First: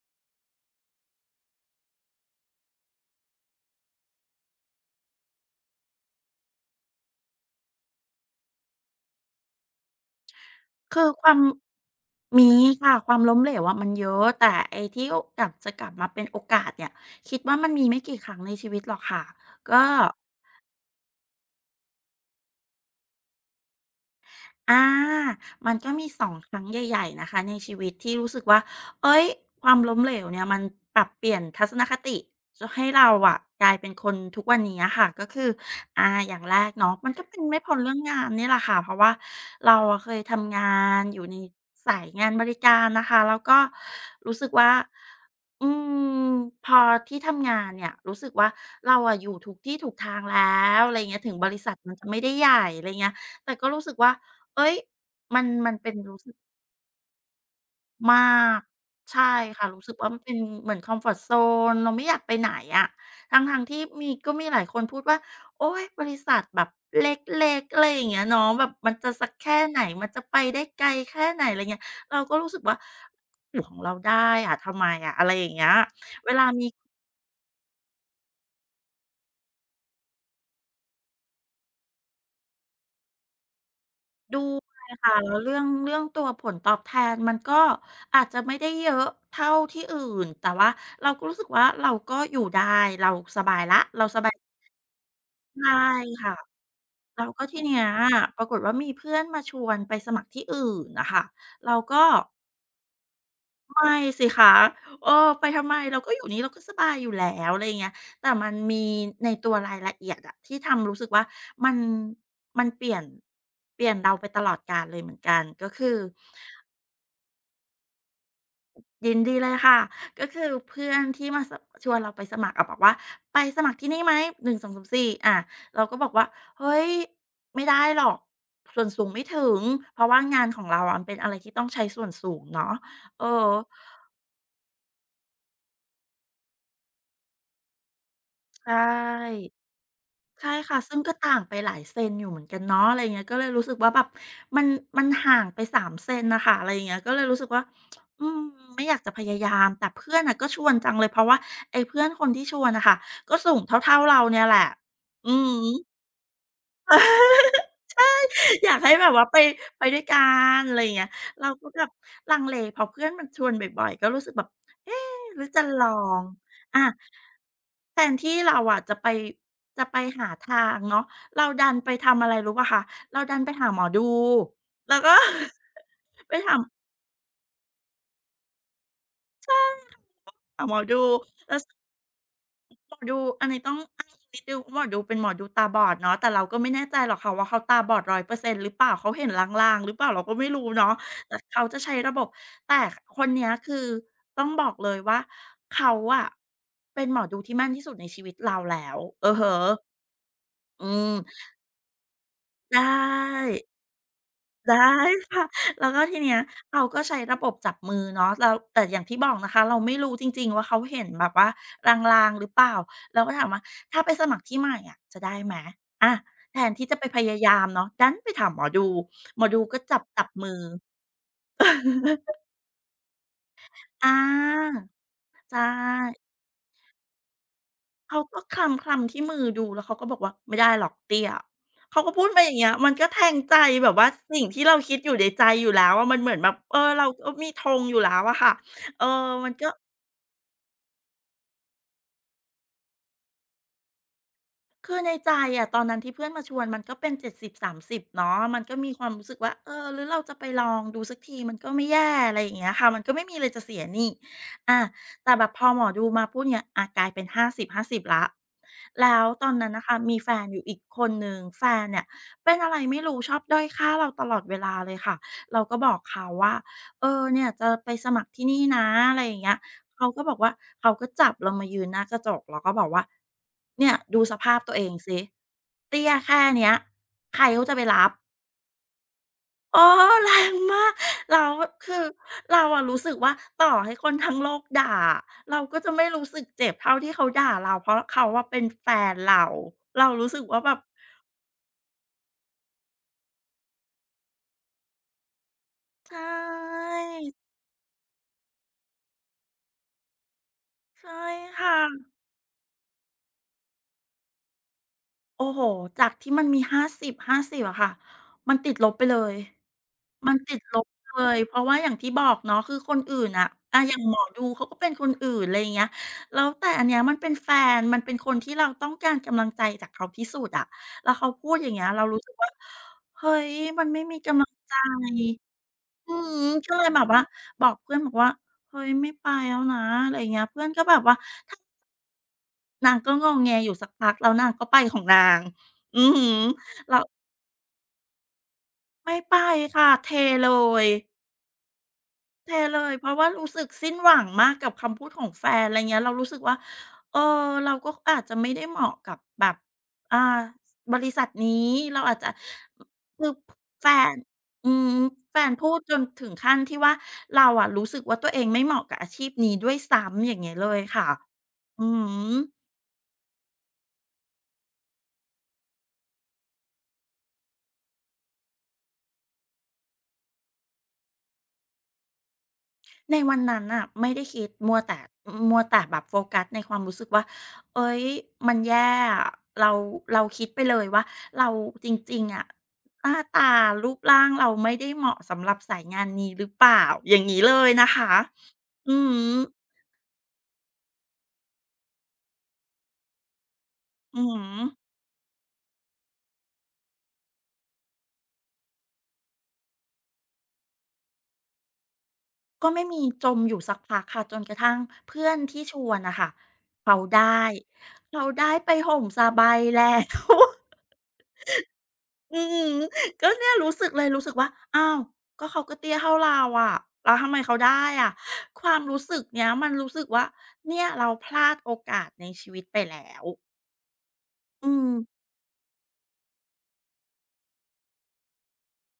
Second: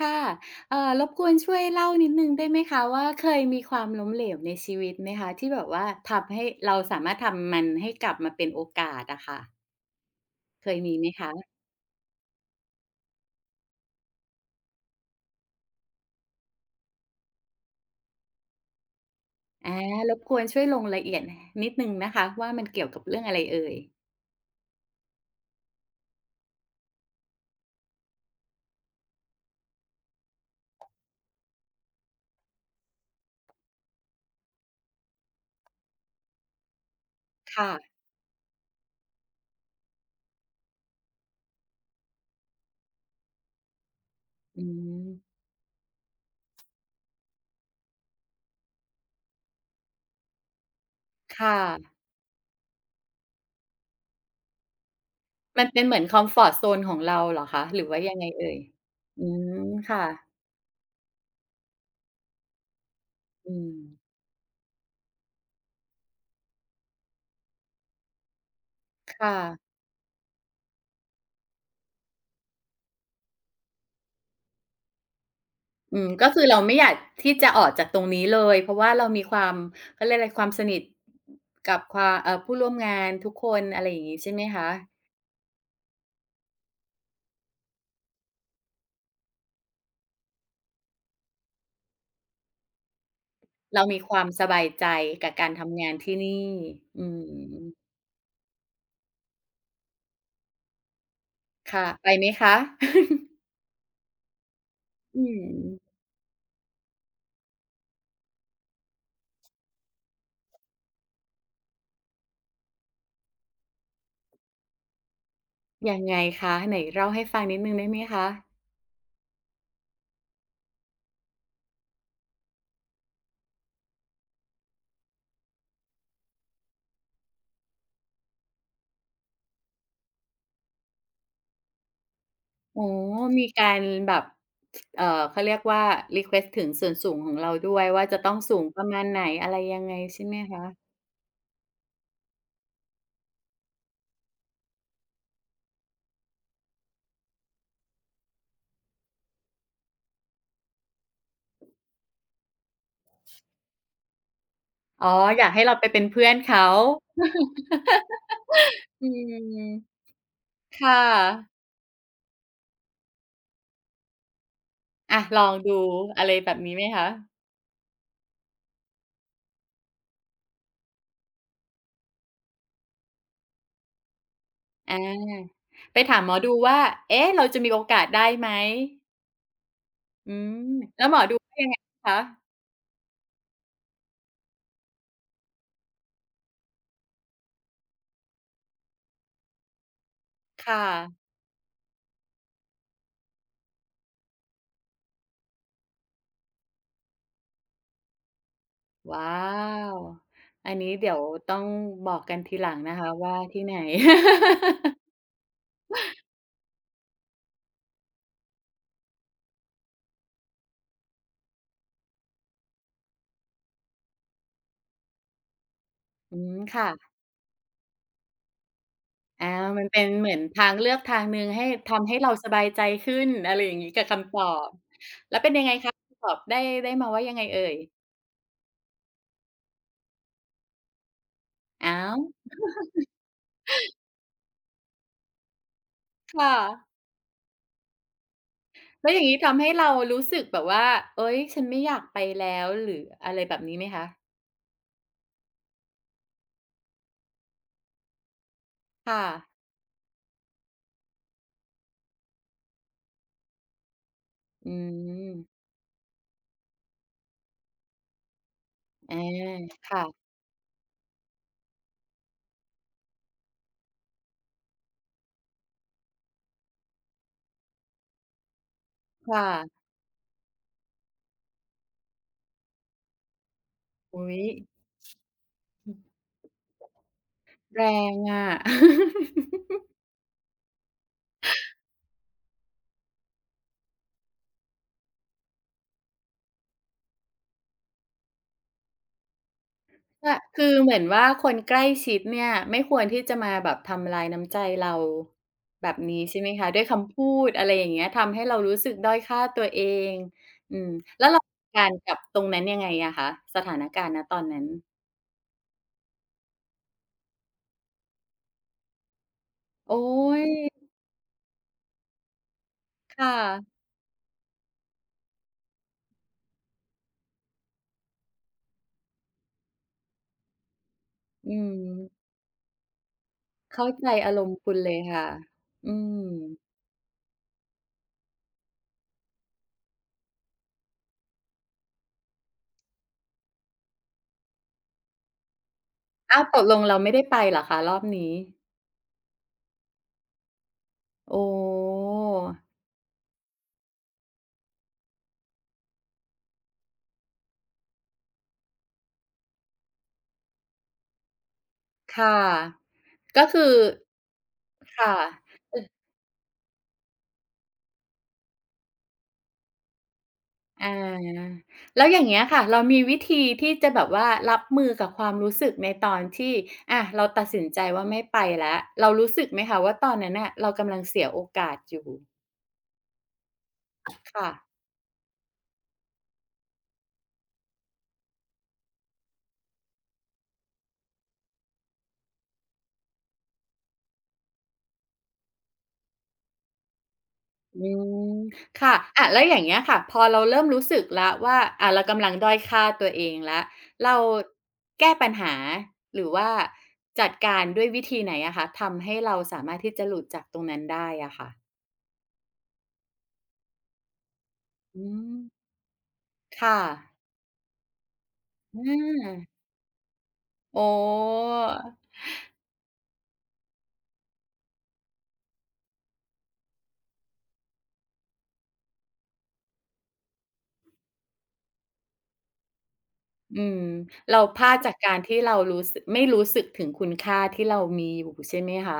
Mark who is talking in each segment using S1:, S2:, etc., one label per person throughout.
S1: ค่ะรบกวนช่วยเล่านิดหนึ่งได้ไหมคะว่าเคยมีความล้มเหลวในชีวิตไหมคะที่แบบว่าทำให้เราสามารถทำมันให้กลับมาเป็นโอกาสอะค่ะเคยมี
S2: คื
S1: ไหม
S2: อค
S1: คะ
S2: วามมีค่ะความล้มเหลวอะมันเยอะแต่ไอ้ที่โอกลับจะกลับมาเป็นโอกาสเนี่ยคิดว่ามันมีไม่กี่ครั้งในชีวิตหรอกค่ะ
S1: อา
S2: ก็
S1: รบกวนช่วยลงรายละเอียดนิดหนึ่งนะคะว่ามันเกี่ยวกับเรื่องอะไรเอ่ย
S2: อามันก็มี2ครั้งใหญ่ๆนะคะในชีวิตที่รู้สึกว่าเฮ้ย ความล้มเหลวเนี่ยมันปรับเปลี่ยนทัศนคติจนให้เราอะกลายเป็นคนทุกวันนี้อะค่ะก็คืออาอย่างแรกเนาะ มันก็เป็นไม่
S1: ค่ะ
S2: พ้นเรื่องงานเนี่ยแหละค่ะเพราะว่าเราอะเคยทำงานอยู่ในสายงานบริการนะคะแล้วก็รู้สึก
S1: อื
S2: ว่า
S1: ม
S2: อืมพอที่ทำงานเนี่ยรู้สึกว่าเราอะอยู่ถูกที่ถูกทางแล้วอะไรอย่างเงี้ยถึง
S1: ค
S2: บริษัทมัน
S1: ่ะ
S2: จะไม่ได้ใหญ่อะไรเงี้ยแต่ก็รู้สึกว่า เอ้ยมัน
S1: มัน
S2: มัน
S1: เป็น
S2: เป็
S1: เห
S2: น
S1: มือนค
S2: รู้
S1: อม
S2: สึก
S1: ฟอร์ตโซนของเราเหรอคะหรือว่ายั
S2: มา
S1: งไงเอ่ย
S2: กใช่
S1: อืม
S2: ค่ะรู้สึกว่ามันเป็น
S1: ค่ะ
S2: เหมือนคอมฟอร์ตโซนเราไม่อยากไปไหนอะทั
S1: อื
S2: ้งๆ
S1: ม
S2: ที่มีก็มีหลายคนพูดว่าโอ๊ยบริษัทแบบเล็กๆอะไรอย่างเงี้ยเนาะแบบมันจะ
S1: ค
S2: สักแค่
S1: ่ะ
S2: ไหนมันจะไปได้ไกลแค่ไหนอะไรเงี้ยเราก็รู้สึกว่าอยู่ของเราได้อะทำไมอะอะไรอย่างเงี้ย
S1: อืมก็
S2: เว
S1: คื
S2: ลา
S1: อเรา
S2: มี
S1: ไม่อยากที่จะออกจากตรงนี้เลยเพราะว่าเรามีความเขาเรียกอะไรความสนิทกับความผู้ร่วมงานทุกคนอะไรอย่างงี้ใช่
S2: ด้
S1: ไหม
S2: ว
S1: คะ
S2: ยค่ะแล้วเรื่องตัวผลตอบแทนมันก็อาจจะไม่ได้เยอะเท่าที่อื่นแต่ว่าเราก็รู้สึกว่าเราก็อยู่ได้เราสบายแล้ว
S1: เรามี
S2: เรา
S1: ค
S2: ส
S1: วาม
S2: บาย
S1: สบายใจกับการ
S2: ใช่
S1: ทำงานที่
S2: ค่ะ
S1: นี่อื
S2: แล้วก็ที
S1: ม
S2: เนี้ยปรากฏว่ามีเพื่อนมาชวนไปสมัครที่อื่นน่ะค่ะเรา
S1: ค่ะ
S2: ก็
S1: ไปไหมคะ
S2: ไม่สิคะเออ
S1: อื
S2: ไป
S1: ม
S2: ทำไมเราก็อยู่นี้เราก็สบายอยู่แล้วอะไรอย่างเงี้ยแต่มันมีในตัวรายละเอียดอะที่ทำรู้สึกว่ามันมันเปลี่ยนเราไปตลอดกาลเลยเหมือนกันก็คือ
S1: ยังไงคะไหนเล่าให้ฟังนิดหนึ่งได้ไหมคะ
S2: ยินดีเลยค่ะ ก็คือเพื่อนที่มาสะชวนเราไปสมัครอะบอกว่าไปสมัครที่นี่ไหม1 2 3 4" องสามสี่อ่าเราก็บอกว่าเฮ้ยไม่ได้หรอกส่วนสูงไม่ถึงเพราะว่างานของเราอะมันเป็นอะไรที่ต้องใช้ส่วนสูงเนาะ
S1: อ๋อ
S2: เอ
S1: มี
S2: อ
S1: การแบบเอ่อเขาเรียกว่ารีเควสต์ถึงส่วนสูงของเราด้วยว่าจะต้องสูง
S2: ใช
S1: ประมาณไหน
S2: ่
S1: อะไรยังไงใช่ไหม
S2: ใช่ค่ะ
S1: คะ
S2: ซึ่งก็ต่างไปหลายเซนอยู่เหมือนกันเนาะอะไรอย่างเงี้ยก็เลยรู้สึกว่าแบบมันมันห่างไป3เซนน่ะค่ะอะไรเงี้ยก็เลยรู้สึกว่าอืมไม่อยากจะพยายามแต่เพื่อนน่ะก็ชวนจังเลยเพราะว่าไอ้เพื่อนคนที่ชวนน่ะค่ะก็สูงเท่าๆเราเนี่ยแหละ
S1: อ๋อ
S2: อื
S1: อยา
S2: อ
S1: กให้เราไป
S2: ฮ
S1: เป็นเพื่อนเขา
S2: ึ อยากให้แบ
S1: อื
S2: บว่าไป
S1: ม
S2: ไปด้วยกันอะไรอย่า
S1: ค่ะ
S2: งเงี้ยเราก็แบบลังเลพอเพื่อนมันชวนบ่อยๆก็รู้สึกแบบเอ๊ะ
S1: อะ
S2: ห
S1: ล
S2: รือ
S1: อง
S2: จะล
S1: ดู
S2: อง
S1: อะไรแบบนี้
S2: อา
S1: ไหมคะ
S2: แทนที่เราอะจะไปหาทางเนาะเราดันไปทำอะไรรู้เปล่าคะเราดันไปหาหมอดูแล้
S1: อา
S2: วก็
S1: ไปถามหม
S2: ไป
S1: อดู
S2: หา
S1: ว่า เอ๊ะเราจะมีโอกาสได้ไหมอืม
S2: หาหมอดู
S1: แล้วหมอดูว่า
S2: แล้ว
S1: ยังไงคะ
S2: หมอดูอันนี้ต้องอ้างอิงนิดหนึงว่าหมอดูเป็นหมอดูตาบอดเนาะแต่เราก็ไม่แน่ใจหรอกค่ะว่าเขาตาบอด100%หรือเปล่าเขาเห็นลางๆหรือเปล่าเราก็ไม่รู้
S1: ค่
S2: เนาะ
S1: ะ
S2: แต่เขาจะใช้ระบบแต่คนเนี้ยคือต้องบอกเลยว่าเขาอะเป็นหมอดูที่แม่นที่สุดในชีวิตเราแล้ว
S1: ว้
S2: เอือ
S1: า
S2: ฮึ
S1: วอัน
S2: อื
S1: นี้เดี๋
S2: ม
S1: ยวต้องบอกกันทีหลัง
S2: ได้
S1: นะคะว่าที่ไหน
S2: ได้ค่ะแล้วก็ทีเนี้ยเขาก็ใช้ระบบจับมือเนาะแล้วแต่อย่างที่บอกนะคะเราไม่รู้จริงๆว่าเขาเห็นแบบว่าลางๆหรือเปล่าเราก็ถามว่าถ้าไปสมัครที่ใหม่อะจะได้ไหมอา
S1: อืม
S2: แทนที่
S1: ค่ะ
S2: จะไปพยายามเนาะดันไปถามหมอดูหมอ
S1: อา
S2: ดูก็
S1: มัน
S2: จับ
S1: เป็น
S2: จั
S1: เห
S2: บ
S1: มือน
S2: มือ
S1: ทางเลือกทางหนึ่งให้ทำให้เรา สบายใจขึ้นอะไรอย่างงี้กับ
S2: อ
S1: คำตอบ
S2: า
S1: แล้วเป็น
S2: ใช่
S1: ยังไงคะตอบได้ได้มาว่ายังไงเอ่ย
S2: เขาก็คลำคลำที่มือดูแล้วเขาก็บอกว่าไม่ได้หรอกเตี้ย
S1: อ้า
S2: เขาก็
S1: ว
S2: พูดมาอย่างเงี้ยมันก็แทงใจแบบว่าสิ่งที่เราคิดอยู่ในใจอยู่แล้วอะมันเหมือนแบบ
S1: ค่ะ
S2: เออเราก็มีธงอยู่แล้วอะค่ะเออ
S1: แล้วอย่างนี้
S2: มัน
S1: ทำ
S2: ก็
S1: ให้เรารู้สึกแบบว่า เอ๊ยฉันไม่อยากไปแล้วหรืออะไรแบบนี้ไหมคะ
S2: คือในใจอะตอนนั้นที่เพื่อนมาชวนมันก็เป็น70-30เนาะมันก็มีความ
S1: ค่ะ
S2: รู้สึกว่าเออหรือเราจะไปลองดูสักทีมันก็ไม่แย่อะไรอย่างเงี้ยค่ะมันก็ไม่มีอะไรจะเสียนี่
S1: อื
S2: อาแต่
S1: ม
S2: แบบพอหมอดูมาพูดเงี่ยอากลายเป็น50-50แล้วแล้
S1: อา
S2: วตอนนั้นน่ะค่ะ
S1: ค่ะ
S2: มีแฟนอยู่อีกคนหนึ่งแฟนเนี่ยเป็นอะไรไม่รู้ชอบด้อยค่าเราตลอดเวลาเลยค่ะเราก็บอกเขาว่าเออเนี่ยจะไปสมัครที่นี่นะอะไรอย่าง
S1: ค่ะ
S2: เงี้ย เขาก็บอกว่าเขาก็จับเรามายืนหน้ากระจกแล้วก็บอกว่าเนี่ยดู
S1: อุ๊
S2: ส
S1: ย
S2: ภาพตัวเองสิเตี้ยแค่เนี้ยใครเขาจะไป
S1: แร
S2: รับ
S1: งอะ
S2: เอ อแรงมากแล้วคือเราอะรู้สึกว่าต่อให้คนทั้งโลกด่าอะเราก็จะไม่รู้สึกเจ็บเท่าที่เขาด่าเราเพราะเขาอะเป็นแฟนเราเรารู้
S1: ค่ะ
S2: สึกว่า
S1: คื
S2: แบ
S1: อ
S2: บ
S1: เหมือนว่าคนใกล้ชิดเนี่ยไม่ควรที่จะมาแบบทำลายน้ำใจเราแบบ
S2: ใช
S1: นี้ใช่ไหมคะด้วย
S2: ่
S1: คำพูดอะไรอย่างเงี้ยทำให้เรารู้สึกด้อยค่าตัวเองอืม
S2: ใช่
S1: แล้วเราจัด
S2: ค่ะ
S1: การกับตรงนั้นยังไงอะคะสถานการณ์ณตอนนั้น
S2: โอ้โฮจากที่มันมีห้าสิบห้าสิบอะค่ะมันติดลบไปเลย
S1: โอ๊
S2: มัน
S1: ย
S2: ติดลบเลยเพราะว่าอย่างที่บอกเนาะคือคนอื่
S1: ค่
S2: นน่ะอา
S1: ะ
S2: อย่างหมอดูเขาก็เป็นคนอื่นไรเงี้ยแล้วแต่อันเนี้ยมันเป็นแฟนมันเป็นคนที่เราต้องการกำลังใจจากเขาที่สุดอะแล้วเขาพู
S1: อื
S2: ดอย่างเงี้ยเรารู้
S1: ม
S2: สึกว่าเฮ้ยมั
S1: เข้า
S2: นไม่
S1: ใจ
S2: มี
S1: อา
S2: กำ
S1: ร
S2: ลั
S1: ม
S2: ง
S1: ณ์คุ
S2: ใจ
S1: ณเลยค่ะ อื
S2: อือ
S1: ม
S2: ฮึก็เลยแบบว่าบอกเพื่อนบอกว่าเฮ้ยไม่ไปแล้วนะอะไรเงี้ยเพื่อนก็แบบว่า นางก็งอแงอยู่สักพักแล้วนางก็ไปของนางอือฮึ
S1: อ้าวตกลง
S2: เรา
S1: เราไม่ได้ไปเหรอคะรอบนี้
S2: ไม่ไปค่ะเทเลย
S1: โอ้
S2: เทเลยเพราะว่ารู้สึกสิ้นหวังมากกับคำพูดของแฟนอะไรเงี้ยเรารู้สึกว่าเออเราก็อาจจะไม่ได้เหมาะกับแบบอ่าบริษัทนี้เราอาจจะ
S1: ค่ะ
S2: คือ
S1: ก็คือ
S2: แฟนอืม
S1: ค่ะ
S2: แฟนพูดจนถึงขั้นที่ว่าเราอะรู้สึกว่าตัวเองไม่เหมาะกับอาชีพนี้ด้วยซ้ำอย่างเงี้ยเลย
S1: อ
S2: ค่ะ
S1: า
S2: อือ
S1: แล้ว
S2: ฮ
S1: อย่างเงี้ยค่ะ
S2: ึ
S1: เรามีวิธีที่จะแบบว่ารับมือกับความรู้สึกในตอนที่อะเราตัดสินใจว่าไม่ไปแล้ว เรารู้สึกไหมคะว่าตอนนั้นน่ะเรากำลังเสียโอกาสอยู่
S2: ในวันนั้นน่ะไม่ได้คิด
S1: ค่ะ
S2: มัวแต่แบบโฟกัสในความรู้สึกว่าเฮ้ยมันแย่อะเราเราคิดไปเลยว่าเราจริงๆอะหน้าตารูปร่างเราไม่ได้เหมาะสำหรับสายงานนี้หรือเปล่าอย่างงี้เลยนะ
S1: อื
S2: คะ
S1: มค่ะ
S2: อือฮ
S1: อะแล้วอย่าง
S2: ึ
S1: เงี้ยค่ะพอเราเริ่มรู้สึกแล้วว่าอะเรากำลังด้อยค่าตัวเองแล้วเรา
S2: อือฮึ
S1: แก้ปัญหา หรือว่าจัดการด้วยวิธีไหนอะคะทำให้เราสามารถที่จะหลุดจากตรงนั้นได้อะค่ะ
S2: ก็ไม่มีจมอยู่สักพักค่ะจนกระทั่ง
S1: อื
S2: เพื่อ
S1: ม
S2: นที่ชวนน่ะค่ะ
S1: ค่ะ
S2: เขาได้เขาได้ไป
S1: อ
S2: ห่มสาบา
S1: า
S2: ยแล้ว
S1: อ๋อ
S2: อืมก็เนี่ยรู้สึกเลยรู้สึกว่าอ้าวก็เขาก็เตี้ยเท่าเราอะแล้วทำไมเขาได้อะความรู้สึกเนี้ยมันรู้สึกว่าเนี่ยเราพลาดโอกาสในชีวิตไปแล้ว
S1: อืมเราพ
S2: อื
S1: ลาด
S2: ม
S1: จากการที่เรารู้สึกไม่รู้สึกถึงคุณค่าที่เรามีอยู่ใช่ไหมคะ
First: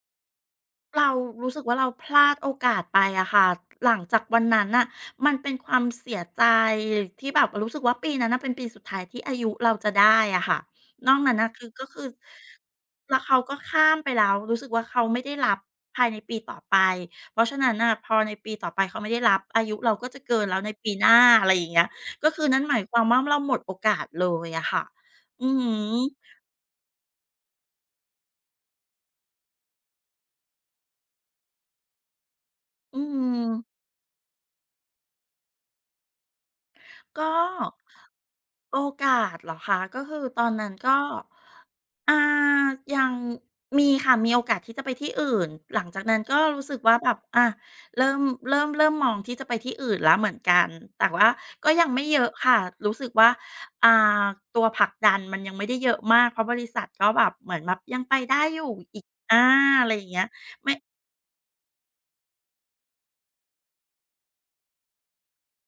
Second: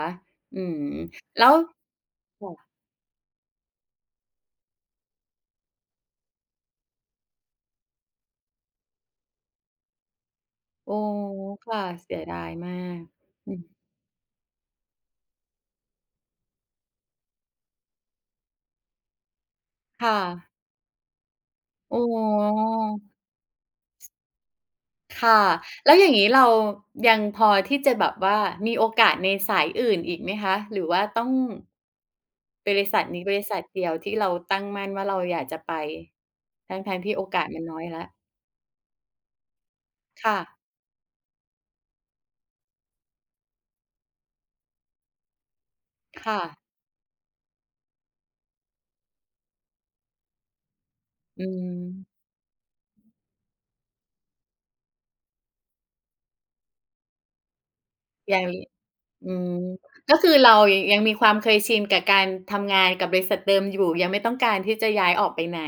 S1: อืม
S2: เรา
S1: แล้
S2: รู้
S1: ว
S2: สึกว่าเราพลาดโอกา
S1: ค่ะ
S2: สไปอะค่ะหลังจากวันนั้นน่ะมันเป็นความเสียใจที่แบบรู้สึกว่าปีนั้นน่ะเป็นปีสุดท้ายที่อายุเราจะได้อะค่ะ
S1: โอ้
S2: นอกนั้นน่ะคือ
S1: ค่ะ
S2: ก็คือ
S1: เสียดายมาก
S2: แล้วเขา
S1: อื
S2: ก็
S1: ม
S2: ข้ามไปแล้วรู้สึกว่าเขาไม่ได้รับภายในปีต่อไปเพราะฉะนั้นน่ะพอในปีต่อไปเขาไม่ได้รับอายุเราก็
S1: ค่ะ
S2: จะเกินแล้วในปีหน้าอะไรอย่างเงี้ย
S1: อ๋
S2: ก็คือนั่น
S1: อ
S2: หมายความว่าเราหมดโอกาสเลยอะค่ะ
S1: ค่ะ
S2: อือฮึ
S1: แล้วอย่างงี้เรายังพอที่จะแบบว่ามีโอกาสในสายอื่นอีกไหมคะ หรือว่าต้องบริษั
S2: อื
S1: ทนี้บ
S2: ม
S1: ริษัทเดียวที่เราตั้งมั่นว่าเราอยากจะไปทั้งๆที่โอ
S2: ก็
S1: กาสมันน้อยแล้ว
S2: โอกาสเหรอคะก็คือ
S1: ค่ะ
S2: ตอนนั้นก็อ่ายังมีค่ะมีโอกาสที่จะไปที่อื่นหลังจากนั้นก็
S1: ค่ะ
S2: รู้สึกว่าแบบอาเริ่มเริ่มมองที่จะไปที่อื่นแล้วเหมือนกันแต่ว่า
S1: อื
S2: ก็ยังไม่เย
S1: ม
S2: อะค่ะรู้สึกว่าอ่าตัวผลักดันมันยังไม่ได้เยอะมากเพราะบริษัทก็แบบเหมือนแบบยังไป
S1: ยั
S2: ได้
S1: ง
S2: อยู่อีก
S1: อื
S2: อา
S1: ม
S2: อะไรอย่าง
S1: ก็
S2: เงี้ย
S1: คือเรายังยังมีความเคยชินกับการทำงานกับบริษัทเดิมอยู่ยังไม่ต้องการที่จะย้ายออกไปไหน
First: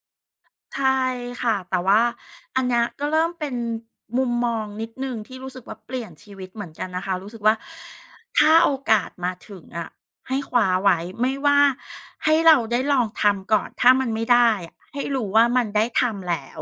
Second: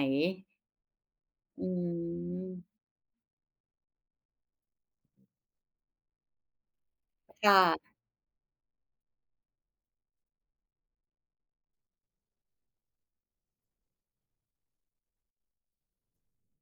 S2: ใช่ค่ะ
S1: อื
S2: แต่ว่า
S1: ม
S2: อันเนี้ยก็เริ่มเป็นมุมมองนิดหนึ่งที่รู้สึกว่าเปลี่ยนชีวิตเหมือนกันนะคะรู้สึก
S1: ค
S2: ว่า
S1: ่ะ
S2: ถ้าโอกาสมาถึงอะให้คว้าไว้ไม่ว่าให้เราได้ลองทำก่อนถ้ามันไม่ได้อะให้รู้ว่ามันได้ทำแล้ว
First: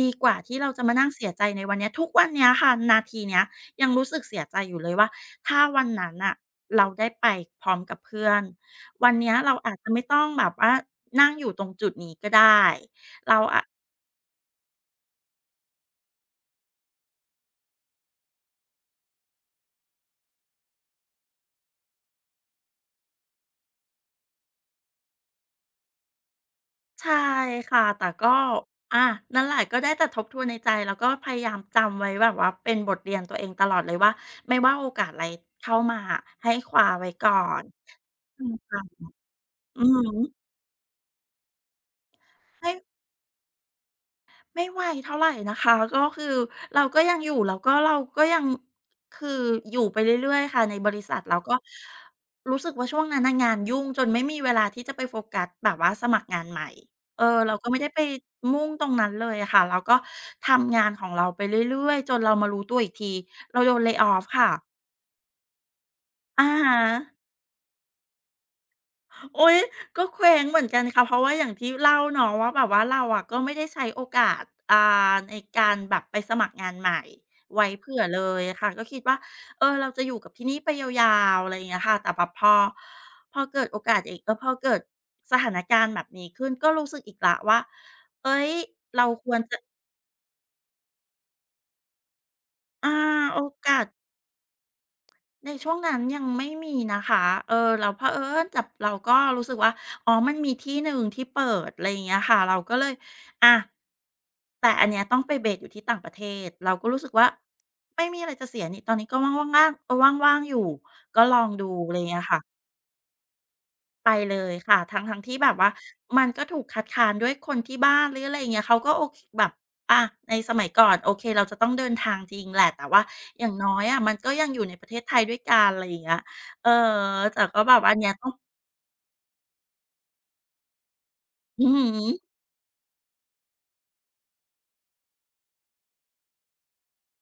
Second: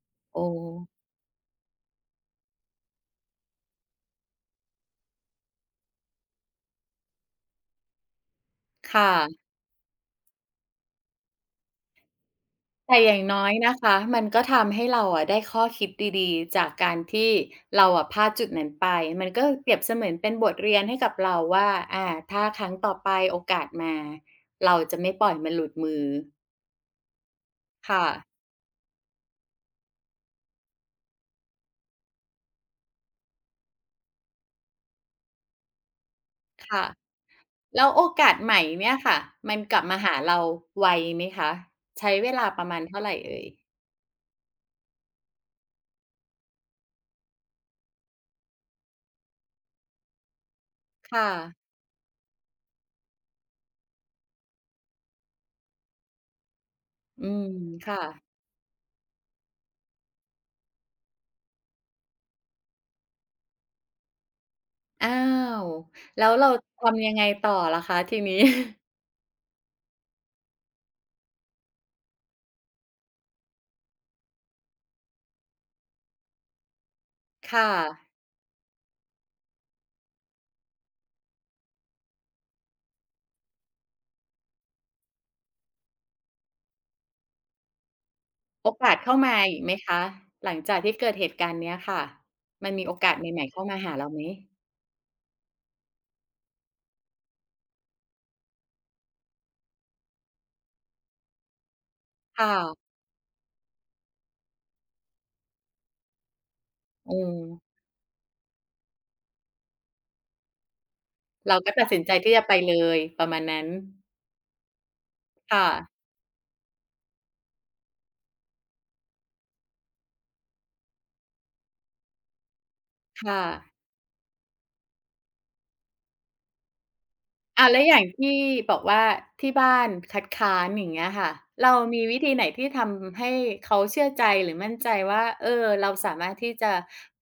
S2: ดีกว่า
S1: โอ้
S2: ที่เราจะมานั่งเสียใจในวันเนี้ยทุกวันเนี้ยค่ะนาทีเนี้ยยังรู้สึกเสียใจอยู่เลยว่าถ้าวันนั้นน่ะเราได้ไปพร้อมกับเพื่อน
S1: ค
S2: วันเนี้ย
S1: ่ะ
S2: เราอาจจะไม่ต้องแบบว่านั่งอยู่ตรงจุดนี้ก็ได้
S1: แต่อย่าง
S2: เรา
S1: น้อย
S2: อะ
S1: นะคะมันก็ทำให้เราอะได้ข้อคิดดีๆจากการที่เราอะพลาดจุดนั้นไปมันก็เปรียบเสมือนเป็นบทเรียนให้กับเราว่าอาถ้าครั้งต่อไปโอกาสมาเราจะไม่ปล่อยมันหลุดมือ
S2: ใช่ค่ะแต่
S1: ค่ะ
S2: ก็อานั่นแหละก็ได้แต่ทบทวนในใจแล้วก็พยายามจำไว้แบบว่าเป็นบทเรียนตัวเองตลอดเลยว่าไม่ว่าโอกาสอะไรเข้ามาอะให้ค
S1: ค่ะ
S2: ว้าไว้ก่อน
S1: แล้วโอกาส
S2: อื
S1: ให
S2: ม
S1: ม่
S2: ค่ะ
S1: เนี่ยค่ะมันก
S2: อื
S1: ลับ
S2: อฮ
S1: มาหาเรา
S2: ึ
S1: ไวไหมคะใช้เวลาประ
S2: ให้
S1: มาณเท่าไรเอ่ย
S2: ไม่ไวเท่าไรนะคะก็คือเราก็ยังอยู่แล้วก็เราก็ยังคืออยู่ไปเรื่อยๆค่ะในบริษัท
S1: ค่ะ
S2: แล้วก็รู้สึกว่าช่วงนั้นน่ะงานยุ่งจนไม่มีเวลาที่จะไปโฟกัสแบบว่าสมัครงานใหม่เอ
S1: อื
S2: อ
S1: ม
S2: เราก็ไม่
S1: ค
S2: ได้ไป
S1: ่ะ
S2: มุ่งตรงนั้นเลยอะค่ะเราก็ทำงานของเราไปเรื่อยๆจนเรามารู้ตัวอีกทีเราโดน lay off ค่ะ
S1: อ้าวแล้ว
S2: อะ
S1: เรา
S2: ฮะ
S1: ทำยังไงต่อล่ะคะทีนี้
S2: โอ๊ยก็เคว้งเหมือนกันค่ะเพราะว่าอย่างที่เล่าเนาะว่าแบบว่าเราอะก็ไม่ได้ใช้โอกาสอ่าในการแบบไปสมัครงานใหม่ ไว้
S1: ค่ะ
S2: เผื่อเลยค่ะก็คิดว่าเออเราจะอยู่กับที่นี่ไปยาวๆอะไรอย่างเงี้ยค่ะแต่แบบพอเกิดโอกาสอีกเออพอเกิดสถานการณ์แบบนี้ขึ้นก็รู้สึกอีกแล้วว่าเฮ้ย
S1: โอกาส
S2: เรา
S1: เข้า
S2: คว
S1: มา
S2: รจะ
S1: อีกไหมคะหลังจากที่เกิดเหตุการณ์เนี้ยค่ะมันมีโอ
S2: อา
S1: กาสให
S2: โอ
S1: ม่ๆเข้ามา
S2: กาส
S1: หาเราไหม
S2: ในช่วงนั้นยังไม่มีนะคะแล้วเผอิญแต่เราก็รู้สึกว่าอ๋อมันมีที่หนึ่งที่เปิดอะไรอย่างเงี้ยค่ะ
S1: ค่ะ
S2: เราก็เลยอะแต่อันเนี้ยต้องไปเบสอยู่ที่ต่างประเทศเราก็รู้สึก
S1: อื
S2: ว่า
S1: ม
S2: ไม่มีอะไรจะเสียนี่ตอนนี้ก็ว่างๆๆว่างๆอยู่ก็ลอง
S1: เรา
S2: ดู
S1: ก็ตัด
S2: อะไร
S1: สิ
S2: อ
S1: น
S2: ย่าง
S1: ใจ
S2: เงี้ย
S1: ที่
S2: ค่ะ
S1: จะไปเลยประมาณนั้น
S2: ไปเลยค่ะทั้งๆที่แบบ
S1: ค่ะ
S2: ว่ามันก็ถูกคัดค้านด้วยคนที่บ้านหรืออะไรอย่างเงี้ยเขาก็โอเคแบบอาในสมัยก่อนโอเคเราจะต้องเดินทางจริงแหละแต่ว่า
S1: ค่ะ
S2: อย่างน้อยอะมันก็ยังอยู่ในประเทศไทยด้วยกันอะไรอย่างเงี้ยเออแต่ก็
S1: อ้าว
S2: แบบ
S1: แล้ว
S2: ว่า
S1: อ
S2: อัน
S1: ย่าง
S2: เนี้ยต้อง
S1: ที่บอกว่าที่บ้านคัดค้านอย่างเงี้ยค่ะ
S2: อือ
S1: เรา
S2: ฮึ
S1: มีวิธีไหนที่ทำให้เขาเชื่อใจหรือมั่นใจว่าเออเราสามารถที่จะ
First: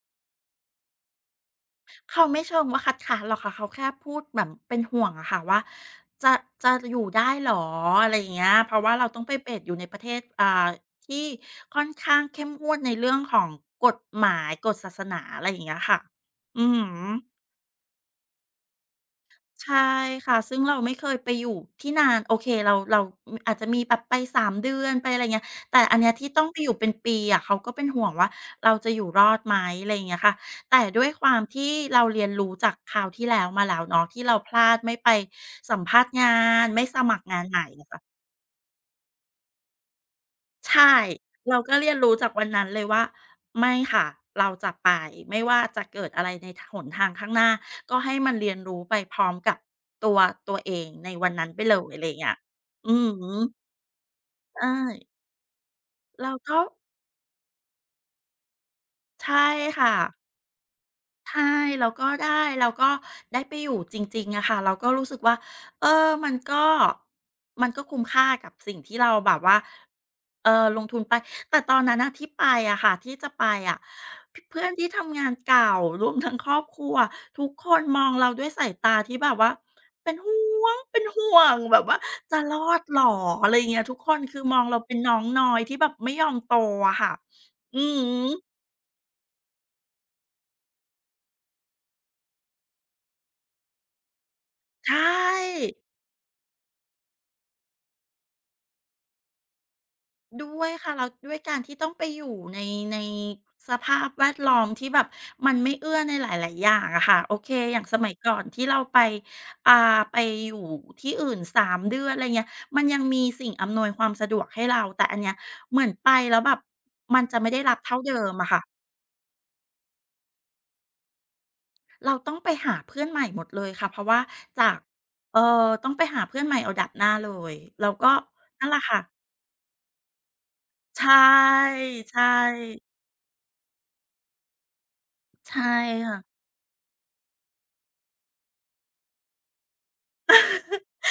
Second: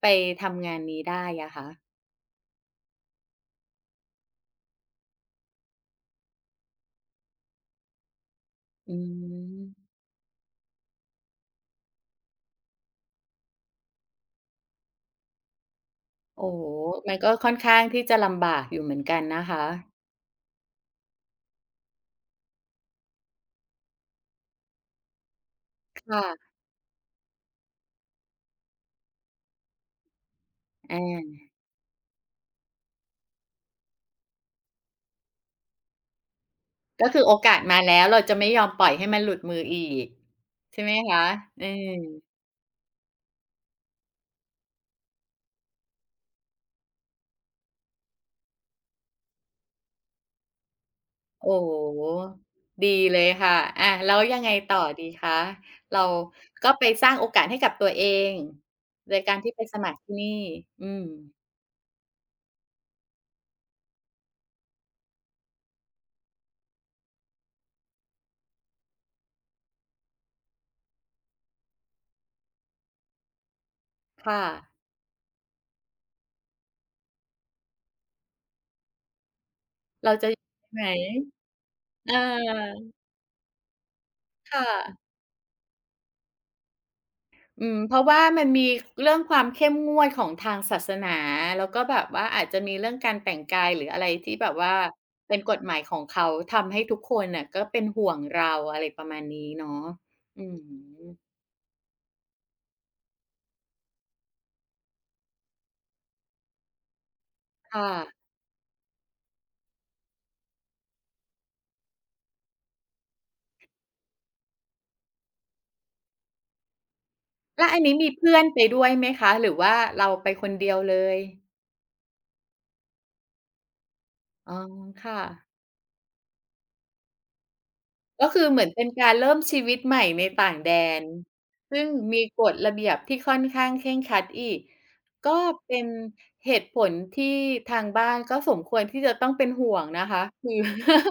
S1: ไปทำงานนี้ได้อะคะ
S2: เขาไม่เชิงว่าคัดค้านหรอกค่ะเขาแค่พูดแบบเป็นห่วงอะค่ะว่าจะจะอยู่ได้เหรออะไรอย่างเงี้ยเพราะว่า
S1: อื
S2: เราต้องไปเบสอยู่ใน
S1: ม
S2: ประเทศที่ค่อนข้างเข้มงวดในเรื่องของกฎหมายกฎศาสนาอะไรอย่างเงี้ยค่ะ
S1: โอ้
S2: อื
S1: โฮ
S2: อฮึ
S1: มันก็ค่อนข้างที่จะลำบากอยู่เหมือนกันนะคะ
S2: ใช่ค่ะซึ่งเราไม่เคยไปอยู่ที่นานโอเคเราออาจจะมีแบบไปสามเดือนไปอะไรเงี้ยแต่อัน
S1: ค
S2: เนี้ยที่ต้อง
S1: ่ะ
S2: ไปอยู่เป็นปีอะเขาก็เป็นห่วงว่าเราจะอยู่รอดไหมอะไรอย่างเงี้ยค่ะแต่
S1: อา
S2: ด้วยความที่เราเรียนรู้จากคราวที่แล้วมาแล้วเนาะที่เราพลาดไม่ไปสัมภาษณ์งานไม่ส
S1: ก็
S2: มัค
S1: คือ
S2: ร
S1: โอ
S2: งานให
S1: กาส
S2: ม่
S1: มาแล้
S2: ะ
S1: วเราจะไม่ยอมปล่อยให้มันหลุดมืออีกใช่ไหม
S2: ใช่
S1: คะ
S2: เรา
S1: เออ
S2: ก็เรียนรู้จากวันนั้นเลยว่าไม่ค่ะเราจะไปไม่ว่าจะเกิดอะไรในทหนทางข้างหน้าก็ให้มันเรียนรู้ไปพร้อมกับตัวตัวเองในวันนั้น
S1: โอ้
S2: ไป
S1: โ
S2: เลยอะ
S1: ฮ
S2: ไรอย่างเงี้ยอื
S1: ดี
S2: อ
S1: เล
S2: ฮึ
S1: ยค่ะอาแล้วยังไง
S2: ใช่
S1: ต่อดีคะเรา
S2: เราก็
S1: ก็ไปสร้างโอกาสให้กับตัวเองโดยการ
S2: ใช่
S1: ที่ไปสมั
S2: ค่ะ
S1: ครที่นี่อืม
S2: ใช่เราก็ได้เราก็ได้ไปอยู่จริงๆอะค่ะเราก็รู้สึกว่าเออมันก็มันก็คุ้มค่ากับสิ่งที่เราแบบว่าลงทุนไปแต่ตอนนั้นน่ะที่ไปอะค่ะที่จะไปอะพ
S1: ค่ะ
S2: เพื่อนที่ทำงานเก่ารวมทั้งครอบครัวทุกคนมองเราด้วยสายตาที่แบบว่าเป็
S1: เรา
S2: น
S1: จะอยู่
S2: ห่วง
S1: ไหน
S2: เป็นห่วงแบบว่า
S1: เ
S2: จะรอด
S1: ออ
S2: เหรออะไรอย่างเงี้ยทุกคนคือ
S1: ค
S2: มองเราเป็น
S1: ่ะ
S2: น้องน้อยที่แบบไม่ยอมโตอะค่ะ
S1: อื
S2: อื
S1: มเพ
S2: อ
S1: ราะว่ามัน
S2: ฮึ
S1: มีเรื่องความเข้มงวดของทางศาสนาแล้วก็แบบว่าอาจจะมีเรื่องการแต่งกายหรืออะไรที่แบบว่า
S2: ใช่
S1: เป็นกฎหมายของเขาทำให้ทุกคนน่ะก็เป็นห่วงเราอะไรประมาณนี้เนาะ
S2: ด้
S1: อื
S2: วยค่ะแล้ว
S1: ม
S2: ด้วยการที่ต้องไปอยู่ในสภาพแวดล้อมที่แบบมันไม่เอื้อในหลายๆอย่างอะค่ะโอเคอย่าง
S1: ค่ะ
S2: สมัยก่อนที่เราไปอ่าไปอยู่ที่อื่นสามเดือนอะไรเงี้ยมันยังมีสิ่งอำนวยความสะดวกให้เราแต่อันเนี้ยเหมือนไปแล้วแบบมันจะไม่ได้
S1: แล้ว
S2: รับ
S1: อันนี้
S2: เท่า
S1: มี
S2: เดิม
S1: เพื่อน
S2: อะ
S1: ไป
S2: ค่ะ
S1: ด้วยไหมคะหรือว่าเราไปคนเดียวเลย
S2: เราต้องไปหาเพื่อนใหม่หมดเลยค่ะเพราะว่า
S1: อ๋อ
S2: จาก
S1: ค่ะ
S2: ต้องไปหาเพื่อนใหม่เอาดาบหน้าเลยแล้วก็
S1: ก็คือเหมื
S2: นั่
S1: อ
S2: น
S1: น
S2: แหละ
S1: เป็น
S2: ค่ะ
S1: การเริ่มชีวิตใหม่ในต่างแดน
S2: ใช่
S1: ซึ่ง
S2: ใช
S1: มีกฎระ
S2: ่
S1: เบียบที่ค่อนข้างเคร่งครัดอีกก็
S2: ใช่
S1: เป็น
S2: ค่ะ
S1: เหตุผลที่ทางบ้านก็สมควรที่จะต้องเป็นห่วงนะคะคือ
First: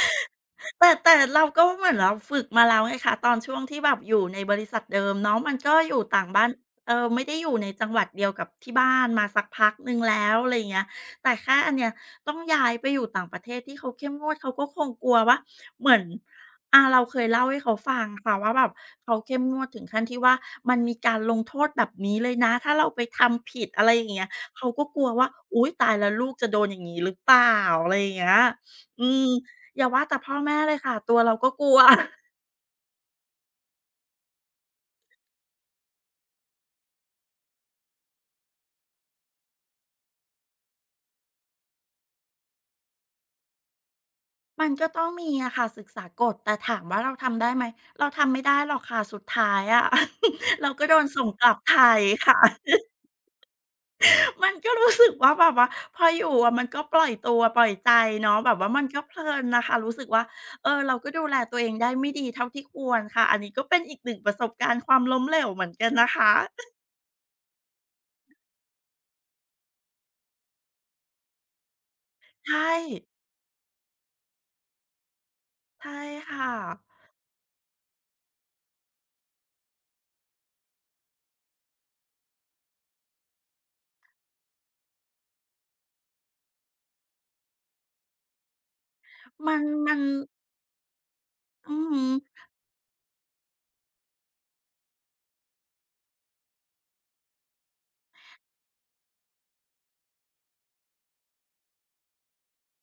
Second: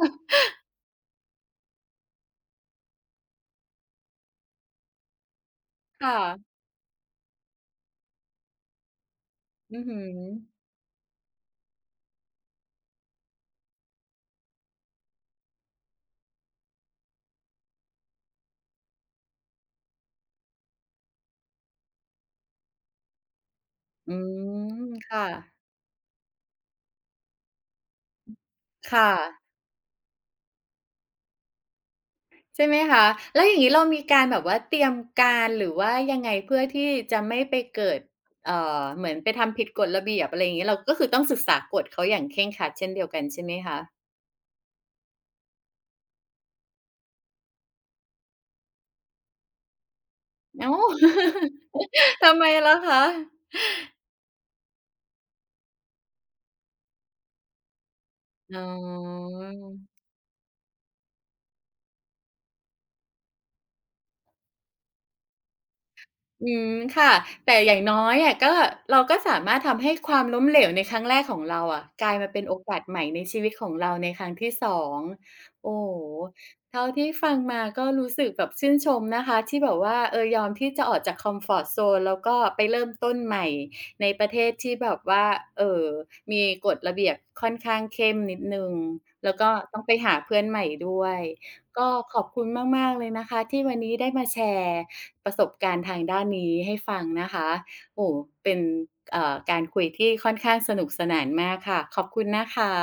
S2: แต่เราก็เหมือนเราฝึกมาแล้วไงคะตอนช่วงที่แบบอยู่ในบริษัทเดิมเนาะมันก็อยู่
S1: ค
S2: ต่างบ้าน
S1: ่ะ
S2: ไม่ได้อยู่ในจังหวัดเดียวกับที่บ้านมาสักพัก
S1: อือ
S2: หนึ่ง
S1: หือ
S2: แล้วอะไรอย่างเงี้ยแต่แค่อันเนี้ยต้องย้ายไปอยู่ต่างประเทศที่เขาเข้มงวดเขาก็คงกลัวว่าเหมือนเราเคยเล่าให้เขาฟังค่ะว่าแบบเขาเข้มงวดถึงขั้นที่ว่ามันมีการลงโทษแบบนี้เลยนะถ้าเราไปทำผิดอะไรอย่า
S1: อื
S2: งเงี้ยเขาก็
S1: ม
S2: กลัว
S1: ค่ะ
S2: ว่าอุ๊ยตายแล้วลูกจะโดนอย่างงี้หรือเปล่าอะไรอย่างเงี้ยอื
S1: ค่ะ
S2: ม อย่าว่าแต่พ่อแม่เลยค่ะตัวเราก็กลัว
S1: ใช่ไหมคะแล้วอย่างนี้เรามีการแบบว่าเตรียมการหรือว่ายังไงเพื่อที่จะไม่ไปเกิดเหมือนไปทำผิดกฎระเบียบอะไรอย่างนี้เราก็คือต้องศึกษากฎเขาอย่างเคร่งครัดเช่นเดียวกันใช่ไหมคะ
S2: มันก็ต้องมีอะค่ะศึกษากฎแต่ถามว่าเราทำได้ไหมเราทำไม่ได้หรอกค่ะสุดท้ายอะ เรา
S1: อ้า
S2: ก็
S1: ว
S2: โดนส่งกลับไทย
S1: ทำ
S2: ค่ะ
S1: ไมล่ะคะ
S2: มันก็รู้สึกว่าแบบว่าพออยู่อะมันก็ปล่อยตัวปล่อยใจเนาะแบบ
S1: อ๋อ
S2: ว่ามันก็เพลินนะคะรู้สึกว่าเราก็ดูแลตัวเองได้ไม่ดีเท่าที่ควรค่ะอันนี้ก็เป็นอีกหนึ่งประสบการณ์ความล้มเหลวเหมือนกันนะคะ
S1: อืมค่ะแต่อย่างน้อยอะก็เราก็สามารถทำให้ความล้มเหลวในครั้งแรกของเราอะกลายมาเป็นโอ
S2: ใช่
S1: กาสใหม่ในชีวิตของเราในครั้งที่2โอ้โฮ
S2: ใช่ค่ะ
S1: เท่าที่ฟังมาก็รู้สึกแบบชื่นชมนะคะที่แบบว่าเออยอมที่จะออกจากคอมฟอร์ตโซนแล้วก็ไปเริ่มต้นใหม่ในประเทศที่แบบว่าเอ่อมีกฎระเบียบค่อนข้างเข้มนิดหนึ่งแล้วก็
S2: มัน
S1: ต้องไป
S2: มัน
S1: หาเพื่อนใหม่ด้วย
S2: อื
S1: ก็
S2: ม
S1: ขอบคุณมากๆเลยนะคะที่วันนี้ได้มาแชร์ ประสบการณ์ทางด้านนี้ให้ฟังนะคะโอ้โฮเป็นการคุยที่ค่อนข้างสนุกสนานมากค่ะ ขอบคุณนะคะ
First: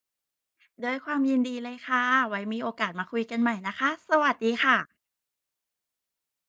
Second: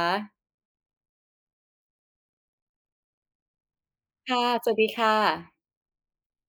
S2: ด้วยความยินดีเลยค่ะ ไว้มีโอกาสมาคุยกันใหม่นะคะ สวัส
S1: ค่ะ
S2: ดี
S1: สวั
S2: ค่ะ
S1: สดีค่ะ